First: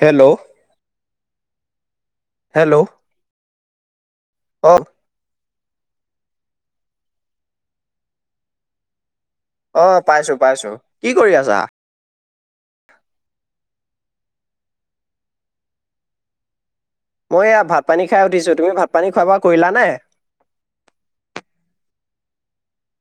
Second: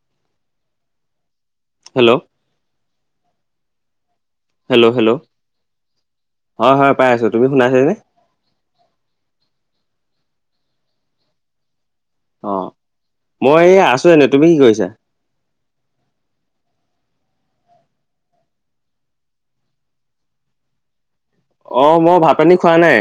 Hello. Hello. Hello. অ hello hello? হয় হয় পাই আছোঁ, তুমি শুনাইছানে? অ পাইছো পাইছো, কি কৰি আছা? অ, মই এইয়া আছো এনেই, তুমি কি কৰিছা? মই এয়া ভাত - পানী খাই উঠিছোঁ, তুমি ভাত - পানী খোৱা বোৱা কৰিলা নে? অঁ মই ভাত - পানী খোৱা নাই।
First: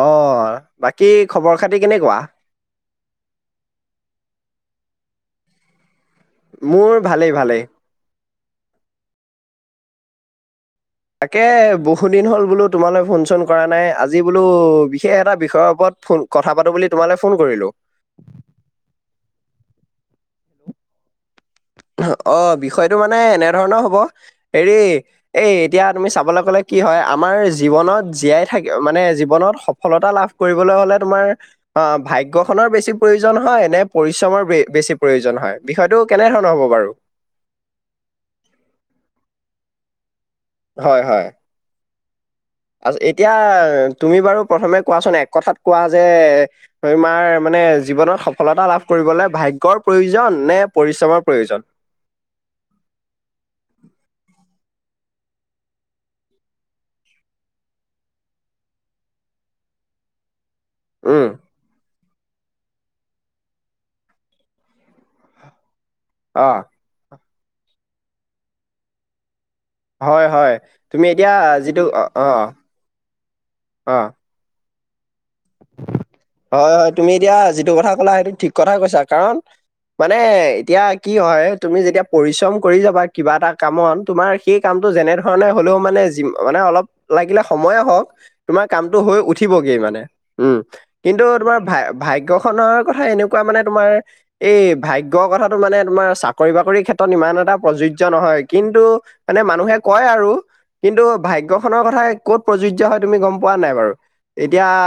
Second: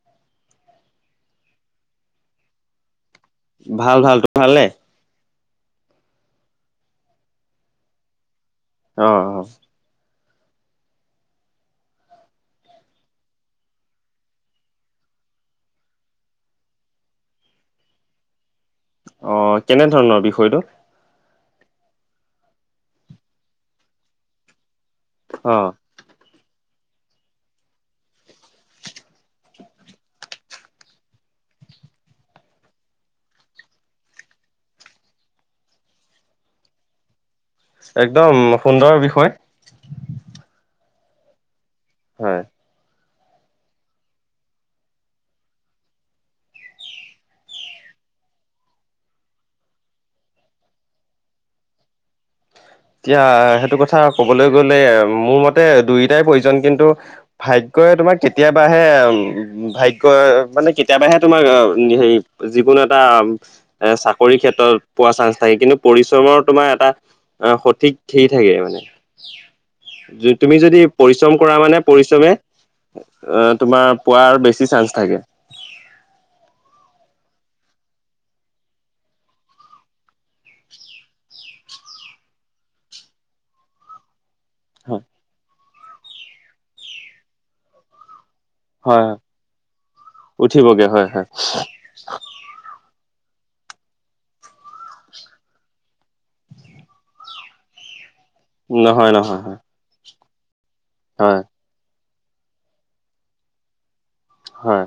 অঁ বাকী খবৰ খাতি কেনেকুৱা? ভাল ভাল, তোমাৰ ভালে? মোৰ ভালেই ভালেই। অ অ। তাকে বহুদিন হ'ল বোলো তোমালৈ ফোন চোন কৰা নাই আজি বোলো বিশেষ এটা বিষয়ৰ ওপৰত ফোন কথা পাতো বুলি তোমালৈ ফোন কৰিলো। অ কেনে ধৰণৰ বিষয়টো? অহ অ বিষয়টো মানে এনেধৰণৰ হব হেৰি এই অ এতিয়া তুমি চাবলৈ গ'লে কি হয় আমাৰ জীৱনত জীয়াই থাক মানে জীৱনত সফলতা লাভ কৰিবলৈ হ'লে তোমাৰ অ ভাগ্যখনৰ বেছি প্ৰয়োজন হয় নে পৰিশ্ৰমৰ বে বেছি প্ৰয়োজন হয় বিষয়টো কেনেধৰণৰ হ'ব বাৰু? একদম সুন্দৰ বিষয়। হয়, হয়। হয়। আজ এতিয়া তুমি বাৰু প্ৰথমে কোৱাচোন এক কথাত কোৱা যে তইমাৰ মানে জীৱনত সফলতা লাভ কৰিবলৈ ভাগ্যৰ প্ৰয়োজন নে পৰিশ্ৰমৰ প্ৰয়োজন? এতিয়া সেইটো কথা কবলৈ গ'লে মোৰ মতে দুয়োটাই প্ৰয়োজন কিন্তু ভাগ্যই তোমাক কেতিয়াবাহে উ ভাগ্যই মানে কে তেতিয়াৰ বাহে উম তোমাৰ আ উম হেৰি যিকোনো এটা আম এ চাকৰিৰ ক্ষেত্ৰত পোৱা চানস থাকে কিন্তু পৰিশ্ৰমৰ অ তোমাৰ এটা আ সঠিক হেৰি থাকে মানে। হয় য হয় তুমি যদি এতিয়া পৰিশ্ৰম কৰা মানে যিটো অ অ পৰিশ্ৰমে অ তোমাৰ অ পোৱাৰ বেছি চান্স থাকে। হয়, হয় তুমি এতিয়া যিটো কথা ক'লা সেইটো ঠিক কথাই কৈছা কাৰণ মানে এতিয়া কি হয় তুমি যেতিয়া পৰিশ্ৰম কৰি যাবা কিবা এটা কামত তোমাৰ সেই কামটো হয় যেনে ধৰণে হলেও মানে যি মানে অলপ লাগিলে সময়ে হওঁক তোমাৰ কামটো হয় হয় হৈ উঠিবগে মানে উম উঠিবগে হয় কিন্তু হয় তোমাৰ ভাই ভাইগ গ্যখনৰ কথা এনেকুৱা মানে তোমাৰ এই ভাগ্যৰ কথাটো মানে তোমাৰ চাকৰি বাকৰিৰ ক্ষেত্ৰত ইমান এটা প্ৰযোজ্য নহয়। কিন্তু নহয় নহয় মানে হয় মানুহে কয় আৰু কিন্তু হয় ভাগ্য খনৰ কথা ক'ত প্ৰযোজ্য হয় তুমি গম পোৱা নাই বাৰু? এতিয়া হয়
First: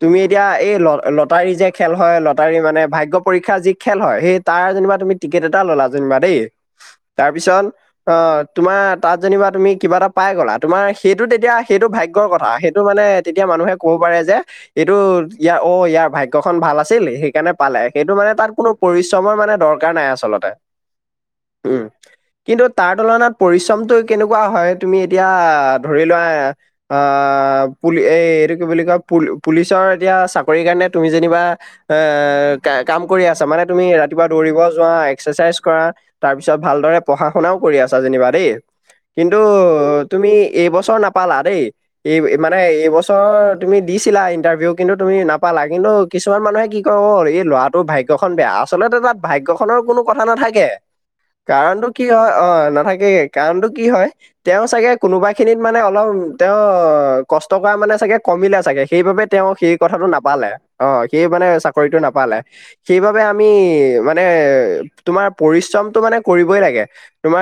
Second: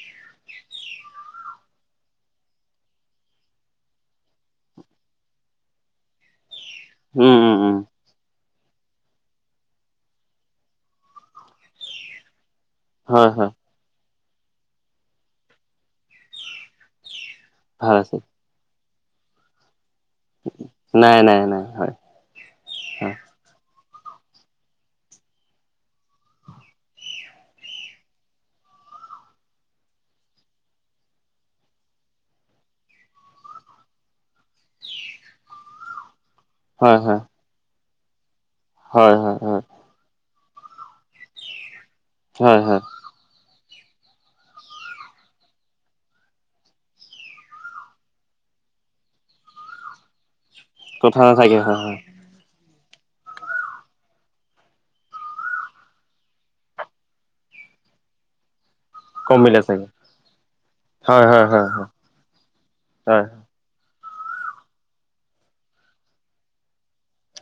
তুমি এতিয়া এই ল লটাৰী যে খেল হয়, লটাৰী মানে ভাগ্য পৰীক্ষাৰ যি খেল হয় সেই তাৰ যেনিবা তুমি টিকেট এটা ল'লা যেনিবা দেই উম উম তাৰপিছত উম অ তোমাৰ তাত যেনিবা তুমি কিবা এটা পাই গলা তোমাৰ সেইটো তেতিয়া সেইটো ভাগ্যৰ কথা সেই টো মানে হয় তেতিয়া হয় মানুহে কব পাৰে যে এইটো ইয়াৰ অ ইয়াৰ ভাগ্যখন ভাল আছিল সেই কেনে পালে ভাল সেইটো আছে মানে তাত কোনো পৰিশ্ৰমৰ মানে দৰকাৰ নাই আছ চলতে নাই নাই নাই উ'ম। হয় কিন্তু তাৰ তুলনাত পৰিশ্ৰমটো কেনেকুৱা হয় তুমি এতিয়া ধৰি লোৱা আ পুলি এইটো কি বুলি কয় পুল পুলিচৰ এতিয়া চাকৰিৰ কাৰণে তুমি যেনিবা এ ক কাম কৰি আছা, মানে তুমি ৰাতিপুৱা দৌৰিব যোৱা, এক্সাৰচাইজ কৰা। তাৰপিছত হয় ভালদৰে হয় পঢ়া-শুনাও কৰি আছা যেনিবা দেই, হয় হয় কিন্তু হয় তুমি এইবছৰ নাপালা দেই, এই হয় হয় মানে হয় এইবছৰ তুমি দিছ দিছিলা ইণ্টাৰভিউ, কিন্তু তুমি নাপালা। কিন্তু কিছুমান মানুহে কি কয়, অ' এই ল'ৰাটো ভাগ্য ভাগ্য খন বেয়া, আচলতে তাত ভাগ্যখনৰ কোনো কথা নাথাকে। কথা নাথাকে হয় কাৰণটো কি হয়, অ', নাথাকে। কাৰণটো কি হয়? তেওঁ চাগে কোনোবা খিনিত মানে অলপ, তেওঁ কষ্ট কৰা মানে চাগে কমিলে চাগে। সেইবাবে তেওঁ কমিলে সেই চাগে কথাটো নাপালে, অ', সেই হয় হয় মানে হয় হয় চাকৰিটো নাপালে। সেইবাবে হয় আমি মানে মানে তোমাৰ পৰিশ্ৰমটো মানে কৰিবই লাগে,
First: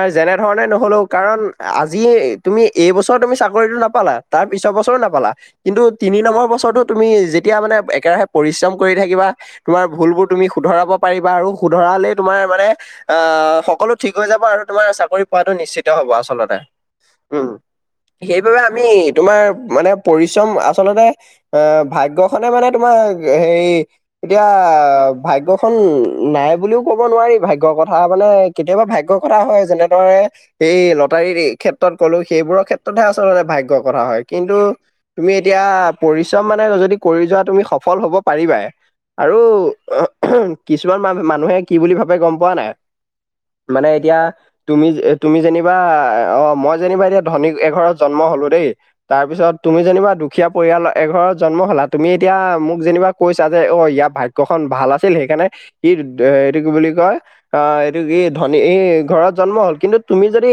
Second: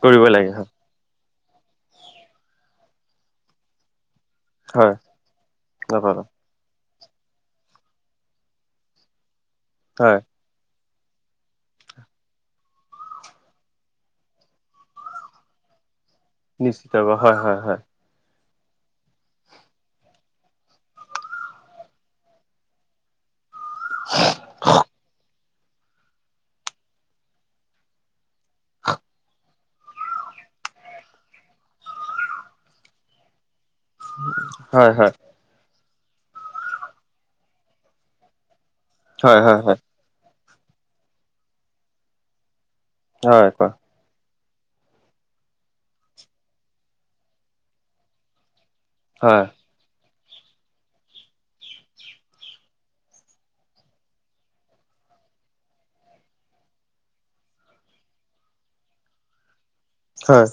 কৰিব যেনে লাগে ধৰণে হয় নহ'লেও কাৰণ আজি এই তুমি এইবছৰ তুমি চাকৰিটো নাপালা, তাৰপিছৰ হয় বছৰো নাপালা। কিন্তু তিনি নকবা নম্বৰ বছৰতো তুমি যেতিয়া মানে একেৰাহে পৰিশ্ৰম কৰি থাকিবা। তোমাৰ হয় ভুলবোৰ তুমি শুধৰাব পাৰিবা আৰু শুধৰালে তোমাৰ মানে অ', সকলো ঠিক হৈ যাব, আৰু তোমাৰ চাকৰি পোৱাটো নিশ্চিত হ'ব আচলতে। নিশ্চিত হ'ব, হয় উম হয় হয়। সেইবাবে, আমি তোমাৰ মানে পৰিশ্ৰম আচলতে অ' ভাগ্যখনে মানে তোমাৰ হেৰি, এতিয়া ভাগ্য খন নাই বুলিও ক'ব নোৱাৰি, ভাগ্যৰ কথা মানে, কেতিয়াবা ভাগ্যৰ কথা হয়। যেনেদৰে এই লটাৰীৰ এই ক্ষেত্ৰত কলোঁ, সেইবোৰৰ ক্ষেত্ৰতহে আচলতে ভাগ্যৰ কথা হয়। কিন্তু হয় তুমি এতিয়া পৰিশ্ৰম মানে যদি কৰি যোৱা, তুমি সফল হ'ব পাৰিবাই। আৰু হয় হয় হয় কিছুমান মানুহ, মানুহে কি বুলি ভাবে গম পোৱা নাই? হয় কোৱা। মানে এতিয়া তুমি, তুমি যেনিবা অ', মই যেনিবা এতিয়া ধনী এঘৰত জন্ম হলোঁ দেই। হয় তাৰপিছত, তুমি যেনিবা দুখীয়া পৰিয়াল এঘৰত জন্ম হ'লা। তুমি এতিয়া মোক যেনিবা কৈছাঁ যে, অ', ইয়াৰ ভাগ্যখন ভাল আছিল। সেইকাৰণে ই এইটো কি বুলি কয়, অ', এইটো কি ধনী এই ঘৰত জন্ম হ'ল, কিন্তু তুমি হয় যদি,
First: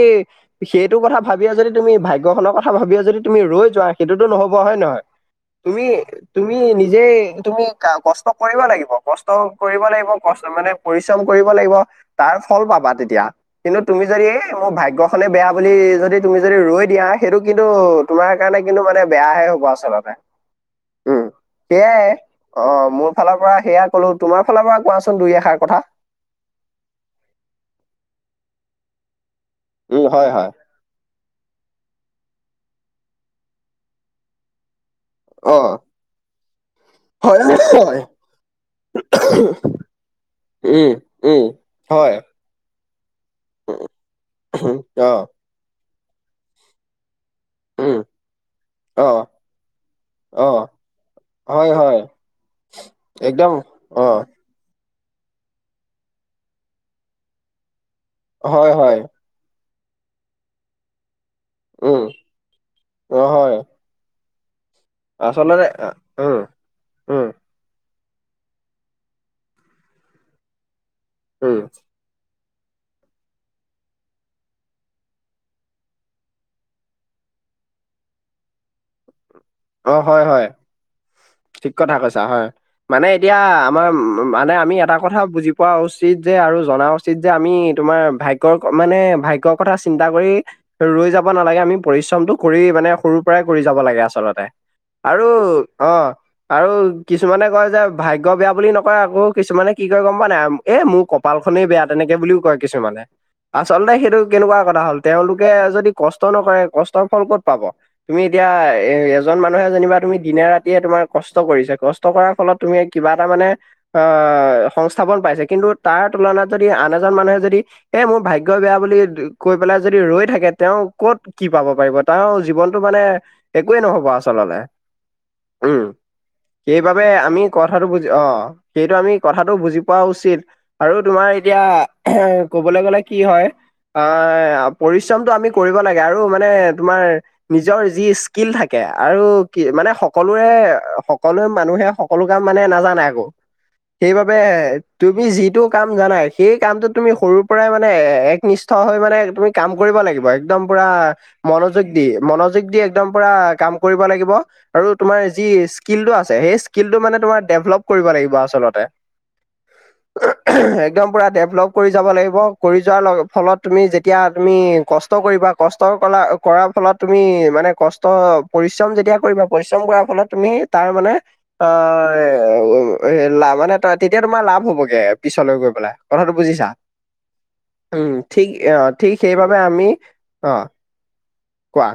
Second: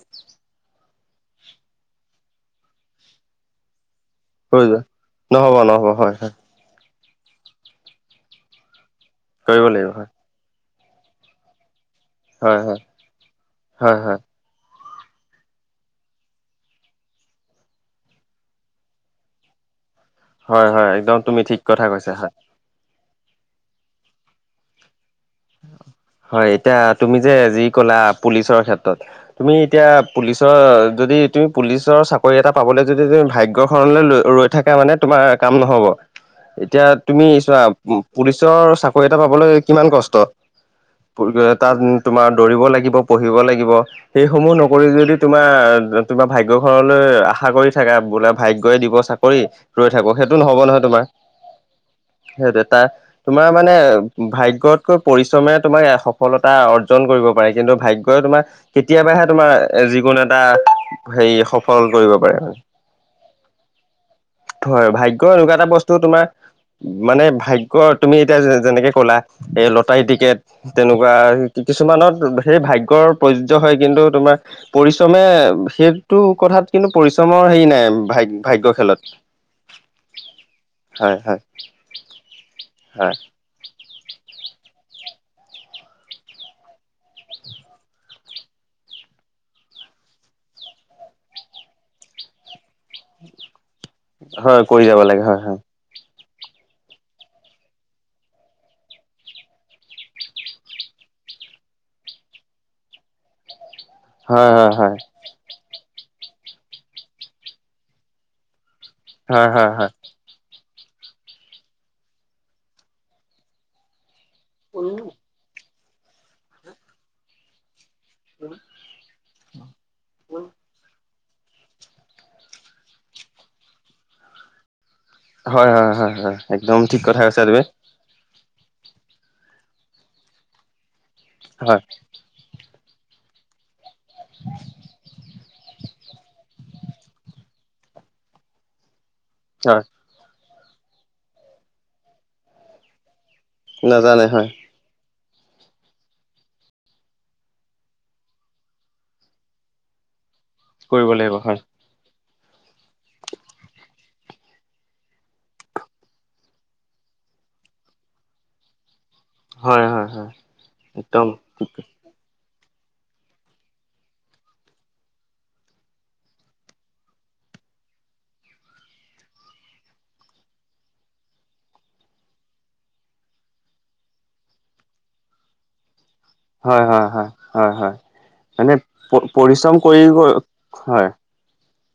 সেইটো কথা ভাবিয়ে যদি, তুমি ভাগ্যখনৰ কথা ভাবিয়ে যদি তুমি ৰৈ যোৱা সেইটোতো নহ'ব, হৈ হয় যোৱা নহয়? নহ'ব তুমি নহ'ব, হয় হয়। তুমি নিজেই তুমি কষ্ট কৰিব লাগিব, কষ্ট কৰিব লাগিব। কষ্ট মানে, পৰিশ্ৰম কৰিব লাগিব। তাৰ হয় ফল হয় পাবা তেতিয়া, কিন্তু হয় তুমি হয় যদি এই মোৰ ভাগ্যখনে বেয়া বুলি, যদি তুমি যদি ৰৈ দিয়া। সেইটো কিন্তু তোমাৰ কাৰণে কিন্তু মানে বেয়াহে হ'ব। আচলতে, হয় হয়, একদম উম তুমি ঠিক কথা সেয়াই কৈছাঁ, হয় হয়। অ', মোৰ ফালৰ পৰা সেয়া কলোঁ। তোমাৰ ফালৰ পৰা কোৱাচোন দুই এষাৰ কথা। হয়, এতিয়া তুমি যে যি ক'লা, পুলিচৰ ক্ষেত্ৰত। তুমি এতিয়া, উম হয় হয় পুলিচৰ যদি তুমি পুলিচৰ চাকৰি এটা পাবলৈ, যদি তুমি ভাগ্যখনলৈ ৰৈ থাকা মানে, তোমাৰ অ কাম নহ'ব। এতিয়া তুমি হয় চোৱা, হয় পুলিচৰ চাকৰি এটা পাবলৈ কিমান কষ্ট। উম্, তাত তোমাৰ দৌৰিব লাগিব, পঢ়িব লাগিব। সেই সমূহ নকৰি অ যদি তোমাৰ তোমাৰ ভাগ্য ঘৰলৈ আশা কৰি থাকা, উম বোলে ভাগ্যই দিব অ চাকৰি ৰৈ থাকোঁ, সেইটো অ নহ'ব নহয় তোমাৰ। হয় হয় সেইটোৱে, তাৰ একদম তোমাৰ মানে অ ভাগ্যত পৰিশ্ৰমে তোমাক সফলতা অৰ্জন কৰিব পাৰে কিন্তু ভাগ্যই তোমাক হয় হয় কেতিয়াবাহে তোমাৰ যিকোনো এটা হেৰি, সফল উম, কৰিব পাৰে অ', হয় হয়, ভাগ্য এনেকুৱা আচলতে এটা বস্তু আ- তোমাৰ উম, মানে উম, ভাইগ ক তুমি এতিয়া যেনেকে ক'লা এই লটাৰী টিকেট, তেনেকুৱা উম, কিছুমানত সেই ভাগ্যৰ প্ৰযোজ্য হয় কিন্তু তোমাৰ পৰিশ্ৰমে সেইটো কথাত কিন্তু পৰিশ্ৰমৰ হেৰি নাই ভাইগ ভাগ্যৰ খেলত। অ হয় হয়। হয় হয়। ঠিক কথা কৈছা হয়, মানে হয় এতিয়া আমাৰ মানে আমি এটা কথা বুজি পোৱা উচিত যে আৰু জনা উচিত যে আমি তোমাৰ ভাইগ কৰ মানে ভাগ্যৰ কথা চিন্তা কৰি ৰৈ যাব নালাগে আমি পৰিশ্ৰমটো কৰি মানে সৰু পৰাই কৰি যাব লাগে আচলতে হয় কৰি যাব লাগে আৰু হয় হয় অ আৰু কিছুমানে কয় যে ভাগ্য বেয়া বুলি নকয় আকৌ কিছুমানে কি কয় গম পা নাই এ মোৰ কপালখনেই বেয়া তেনেকে বুলিও কয় কিছুমানে, আচলতে সেইটো কেনেকুৱা হয় হয় কথা হয় হ'ল তেওঁলোক লোকে যদি কষ্ট নকৰে কষ্টৰ ফল ক'ত পাব? তুমি এতিয়া এ এজন হয় মানুহে হয় হয় যেনিবা তুমি দিনে ৰাতিয়ে তোমাৰ কষ্ট কৰিছে, কষ্ট কৰাৰ ফলত তুমি কিবা এটা মানে অ সংস্থাপন পাইছে কিন্তু তাৰ তুলনাত যদি আন এজন মানুহে যদি এ মোৰ ভাগ্যই বেয়া বুলি কৈ পেলাই যদি ৰৈ থাকে, তেওঁ ক'ত কি পাব পাৰিব তাৰ জীৱনটো মানে একোৱে নহব আচলতে হয় উম, -হয়, হয়- হয়। একদম ঠিক সেইবাবে কথা আমি কৈছা তুমি কথাটো বুজি অ, সেইটো আমি কথাটো বুজি পোৱা উচিত। আৰু তোমাৰ এতিয়া হয় এ, ক'বলৈ গলে কি হয় অ পৰিশ্ৰমটো আমি কৰিব লাগে। আৰু মানে তোমাৰ নিজৰ যি স্কিল থাকে, আৰু কি হয় মানে সকলোৱে, সকলোৱে মানুহে সকলো কাম মানে নাজানে আকৌ। নাজানে সেইবাবে হয় তুমি যিটো কাম জানা সেই কামটো তুমি সৰু পৰাই মানে একনিষ্ঠ হৈ মানে তুমি কাম কৰিব লাগিব এক্দম পুৰা কৰিব লাগিব হয় মনত দি মনযোগ একদম দি পুৰা কাম কৰিব লাগিব আৰু তোমাৰ যি স্কিলটো আছে সেই স্কিলটো মানে তোমাৰ ডেভলপ কৰিব লাগিব আচলতে। হয় হয় হয় একদম পুৰা ডেভলপ কৰি যাব লাগিব। কৰি যোৱাৰ ফলত তুমি যেতিয়া তুমি কষ্ট কৰিবা, কষ্ট কৰা কৰাৰ ফলত তুমি মানে কষ্ট অ পৰিশ্ৰম যেতিয়া কৰিবা, পৰিশ্ৰম কৰাৰ ফলত তুমি তাৰ মানে অ, লা মানে তেতিয়া তোমাৰ লাভ হবগে পিছলৈ গৈ পেলাই। কথাটো বুজিছা হয় -হয় -হয়, হয়-হয় উম ঠিক মানে অ ঠিক সেইবাবে পৰিশ্ৰম আমি কৰি গৈ অ হয়। কোৱা।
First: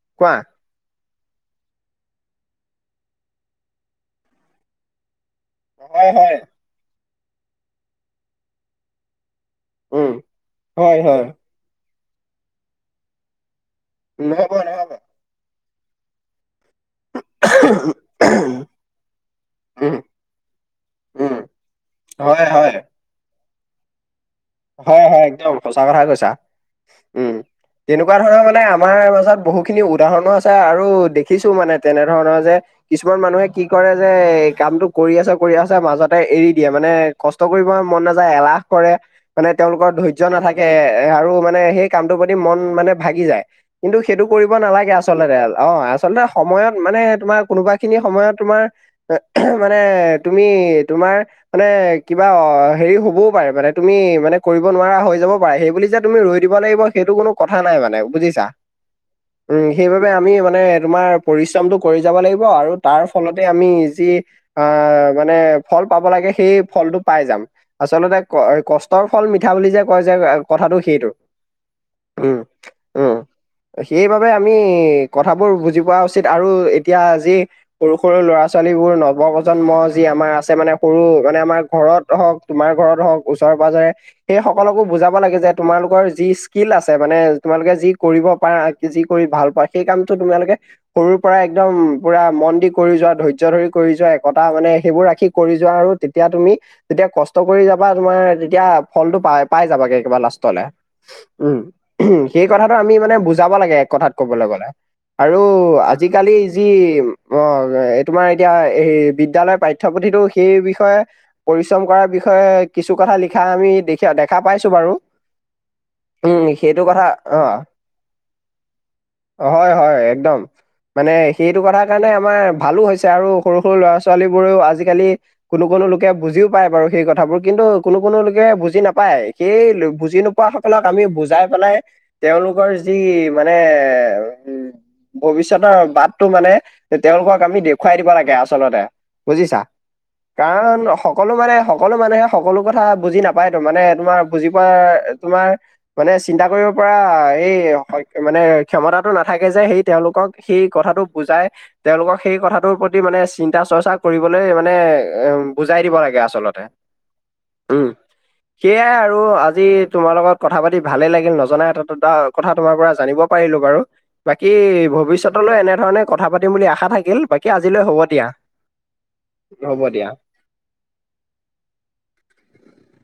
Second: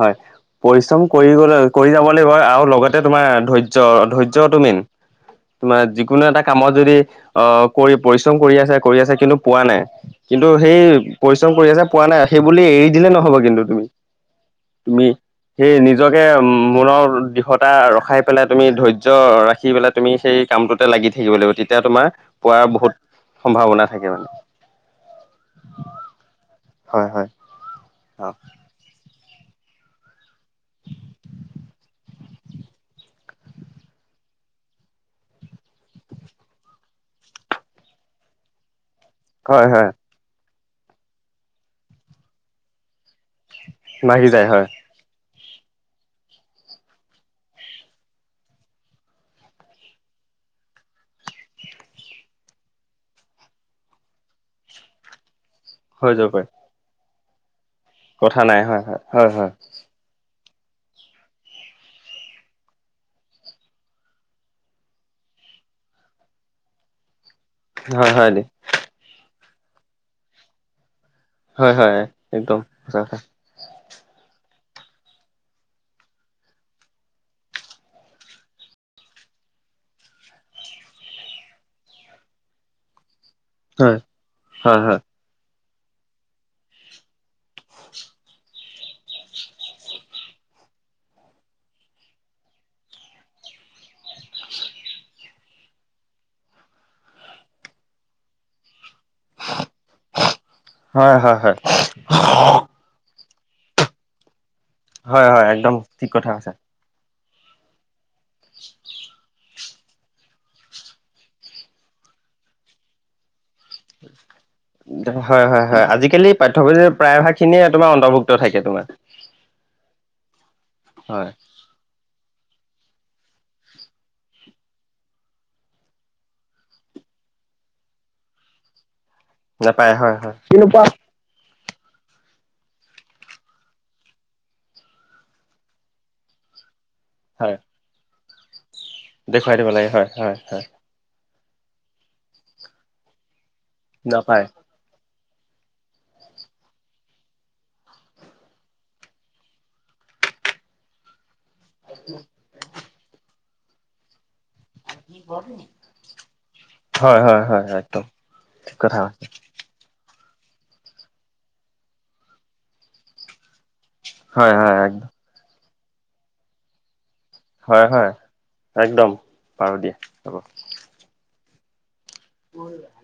হয়। কোৱা পৰিশ্ৰম কৰিলে কৰি যাব লাগিব আৰু লগতে তোমাৰ ধৈৰ্য, ধৈৰ্য্য তু মেইন। তোমাৰ হয় যিকোনো হয় এটা কামত যদি অহ কৰি পৰিশ্ৰম কৰি আছে কৰি আছে কিন্তু পোৱা নাই, উম কিন্তু সেই হয় হয় পৰিশ্ৰম কৰি আছে পোৱা নাই সেইবুলি এৰি দিলে নহ'ব কিন্তু তুমি নহব। নহব তুমি, সেই নিজকে মনৰ দি দৃঢ়তা ৰখাই পেলাই উম তুমি ধৈৰ্য ৰাখি পেলাই উম তুমি সেই কামটোতে লাগি উম থাকিব লাগিব, তেতিয়া তোমাৰ হয় পোৱাৰ হয়। বহুত সম্ভাৱনা থাকে মানে। হয় হয় একদম সচা কথাই কৈছা হয় হয় উম তেনেকুৱা ধৰণৰ মানে আমাৰ মাজত বহুখিনি উদাহৰণো আছে আৰু দেখিছো মানে তেনেধৰণৰ যে, কিছুমান মানুহে কি কৰে যে কামটো কৰি আছে কৰি আছে মাজতে এৰি দিয়ে মানে। কষ্ট কৰিব মন নাযায় এলাহ কৰে, মানে হয় হয় তেওঁলোকৰ ধৈৰ্য্য নাথাকে এ আৰু মানে সেই কামটোৰ প্ৰতি মন মানে ভাগি যায়। কিন্তু সেইটো ভাগি যায় কৰিব হয় নালাগে আচলতে অ আচলতে সময়ত মানে তোমাৰ কোনোবা খিনি সময়ত তোমাৰ, মানে তুমি তোমাৰ। মানে কিবা অ হেৰি হবও পাৰে মানে তুমি, মানে কৰিব নোৱাৰা হৈ যাব পাৰে সেইবুলি যে হৈ তুমি যাব ৰৈ পাৰে দিব লাগিব সেইটো কোনো কথা নাই মানে, কথা বুজিছা নাই হয় হয় হয় হয় উম, সেইবাবে আমি মানে তোমাৰ পৰিশ্ৰমটো কৰি যাব লাগিব আৰু তাৰ ফলতে আমি যি। আহ মানে ফল পাব লাগে সেই ফলটো পাই যাম। হয় আচলতে হয় দি কষ্টৰ ফল মিঠা বুলি যে কয় যে কথাটো সেইটো। হয় হয় উম, একদম সচা উম। কথা। সেইবাবে আমি কথাবোৰ বুজি পোৱা উচিত আৰু এতিয়া যি, সৰু সৰু ল'ৰা ছোৱালীবোৰ নৱ প্ৰজন্ম যি আমাৰ আছে মানে সৰু মানে আমাৰ ঘৰত হওক, তোমাৰ ঘৰত হওক ওচৰে পাজৰে সেই হয় সকলোবোৰ হয় বুজা, কবা লাগে যে তোমালোকৰ যি স্কিল আছে মানে তোমালোকে যি কৰিব পাৰা যি কৰি ভাল পায় সেই কামটো তোমালোকে সৰুৰ পৰা একদম পুৰা মন দি কৰি যোৱা ধৈৰ্য্য ধৰি কৰি যোৱা একে, কটা মানে সেইবোৰ ৰাখি কৰি যোৱা আৰু তেতিয়া তুমি যেতিয়া কষ্ট কৰি যাবা তোমাৰ তেতিয়া ফলটো পাই পাই যাবাগে একেবাৰে লাষ্টলে। হয় হয় হয় উম হয় সেই কথাটো আমি মানে বুজাব লাগে এক কথাত কবলৈ গ'লে। হয় আৰু হয় একদম ঠিক কথা আজিকালি কৈছা যি অ তোমাৰ এতিয়া এই বিদ্যয়ালয়ৰ পাঠ্যপুথিটো সেই বিষয়ে পৰিশ্ৰম কৰাৰ বিষয়ে কিছু কথা লিখি হয় হয় হয় আজিকালি উম, সেইটো পাঠ্যপুথিৰ কথা প্ৰায়ভাগ অ'। খিনিয়ে তোমাৰ অন্তৰ্ভুক্ত থাকে তোমাৰ। হয় হয় একদম মানে হয় সেইটো কথাত সেইকাৰণে আমাৰ ভালো হৈছে আৰু সৰু সৰু ল'ৰা ছোৱালী বোৰেও আজিকালি কোনো কোনো লোকে বুজিও পায় বাৰু সেই কথাবোৰ কিন্তু কোনো কোনো লোকে বুজি নাপায় সেই নাপায় হয় বুজি হয় নোপোৱা সকলক আমি বুজাই পেলাই তেওঁলোকৰ যি মানে উ ভৱিষ্যতৰ বাটটো মানে তেওঁলোকক হয় আমি দেখুৱাই দিব লাগে আচলতে দেখুৱাই বুজিছা দিব লাগে হয় হয় হয় কাৰণ অ সকলো মানে সকলো মানুহে সকলো কথা বুজি নাপায় তো মানে তোমাৰ নাপায় বুজি পোৱা তোমাৰ মানে চিন্তা কৰিব পৰা এই মানে ক্ষমতাটো নাথাকে যে সেই তেওঁলোকক সেই কথাটো বুজাই তেওঁলোকক সেই কথাটোৰ প্ৰতি মানে চিন্তা চৰ্চা কৰিবলৈ মানে এ বুজাই দিব লাগে আচলতে। হয় হয় হয়। হয় উম একদম ঠিক সেইয়াই কথা আৰু আজি যি তোমাৰ লগত কথা পাতি ভালে লাগিল নজনা এটা দুটা কথা তোমাৰ পৰা জানিব পাৰিলো বাৰু বাকী হয় হয় হয় ভৱিষ্যতলৈ এনেধৰণে কথা পাতিম বুলি আশা থাকিল। বাকী আজিলৈ হয় হ'ব হয় দিয়া একদম বাৰু হ'ব দিয়া। হ'ব [unintelligible]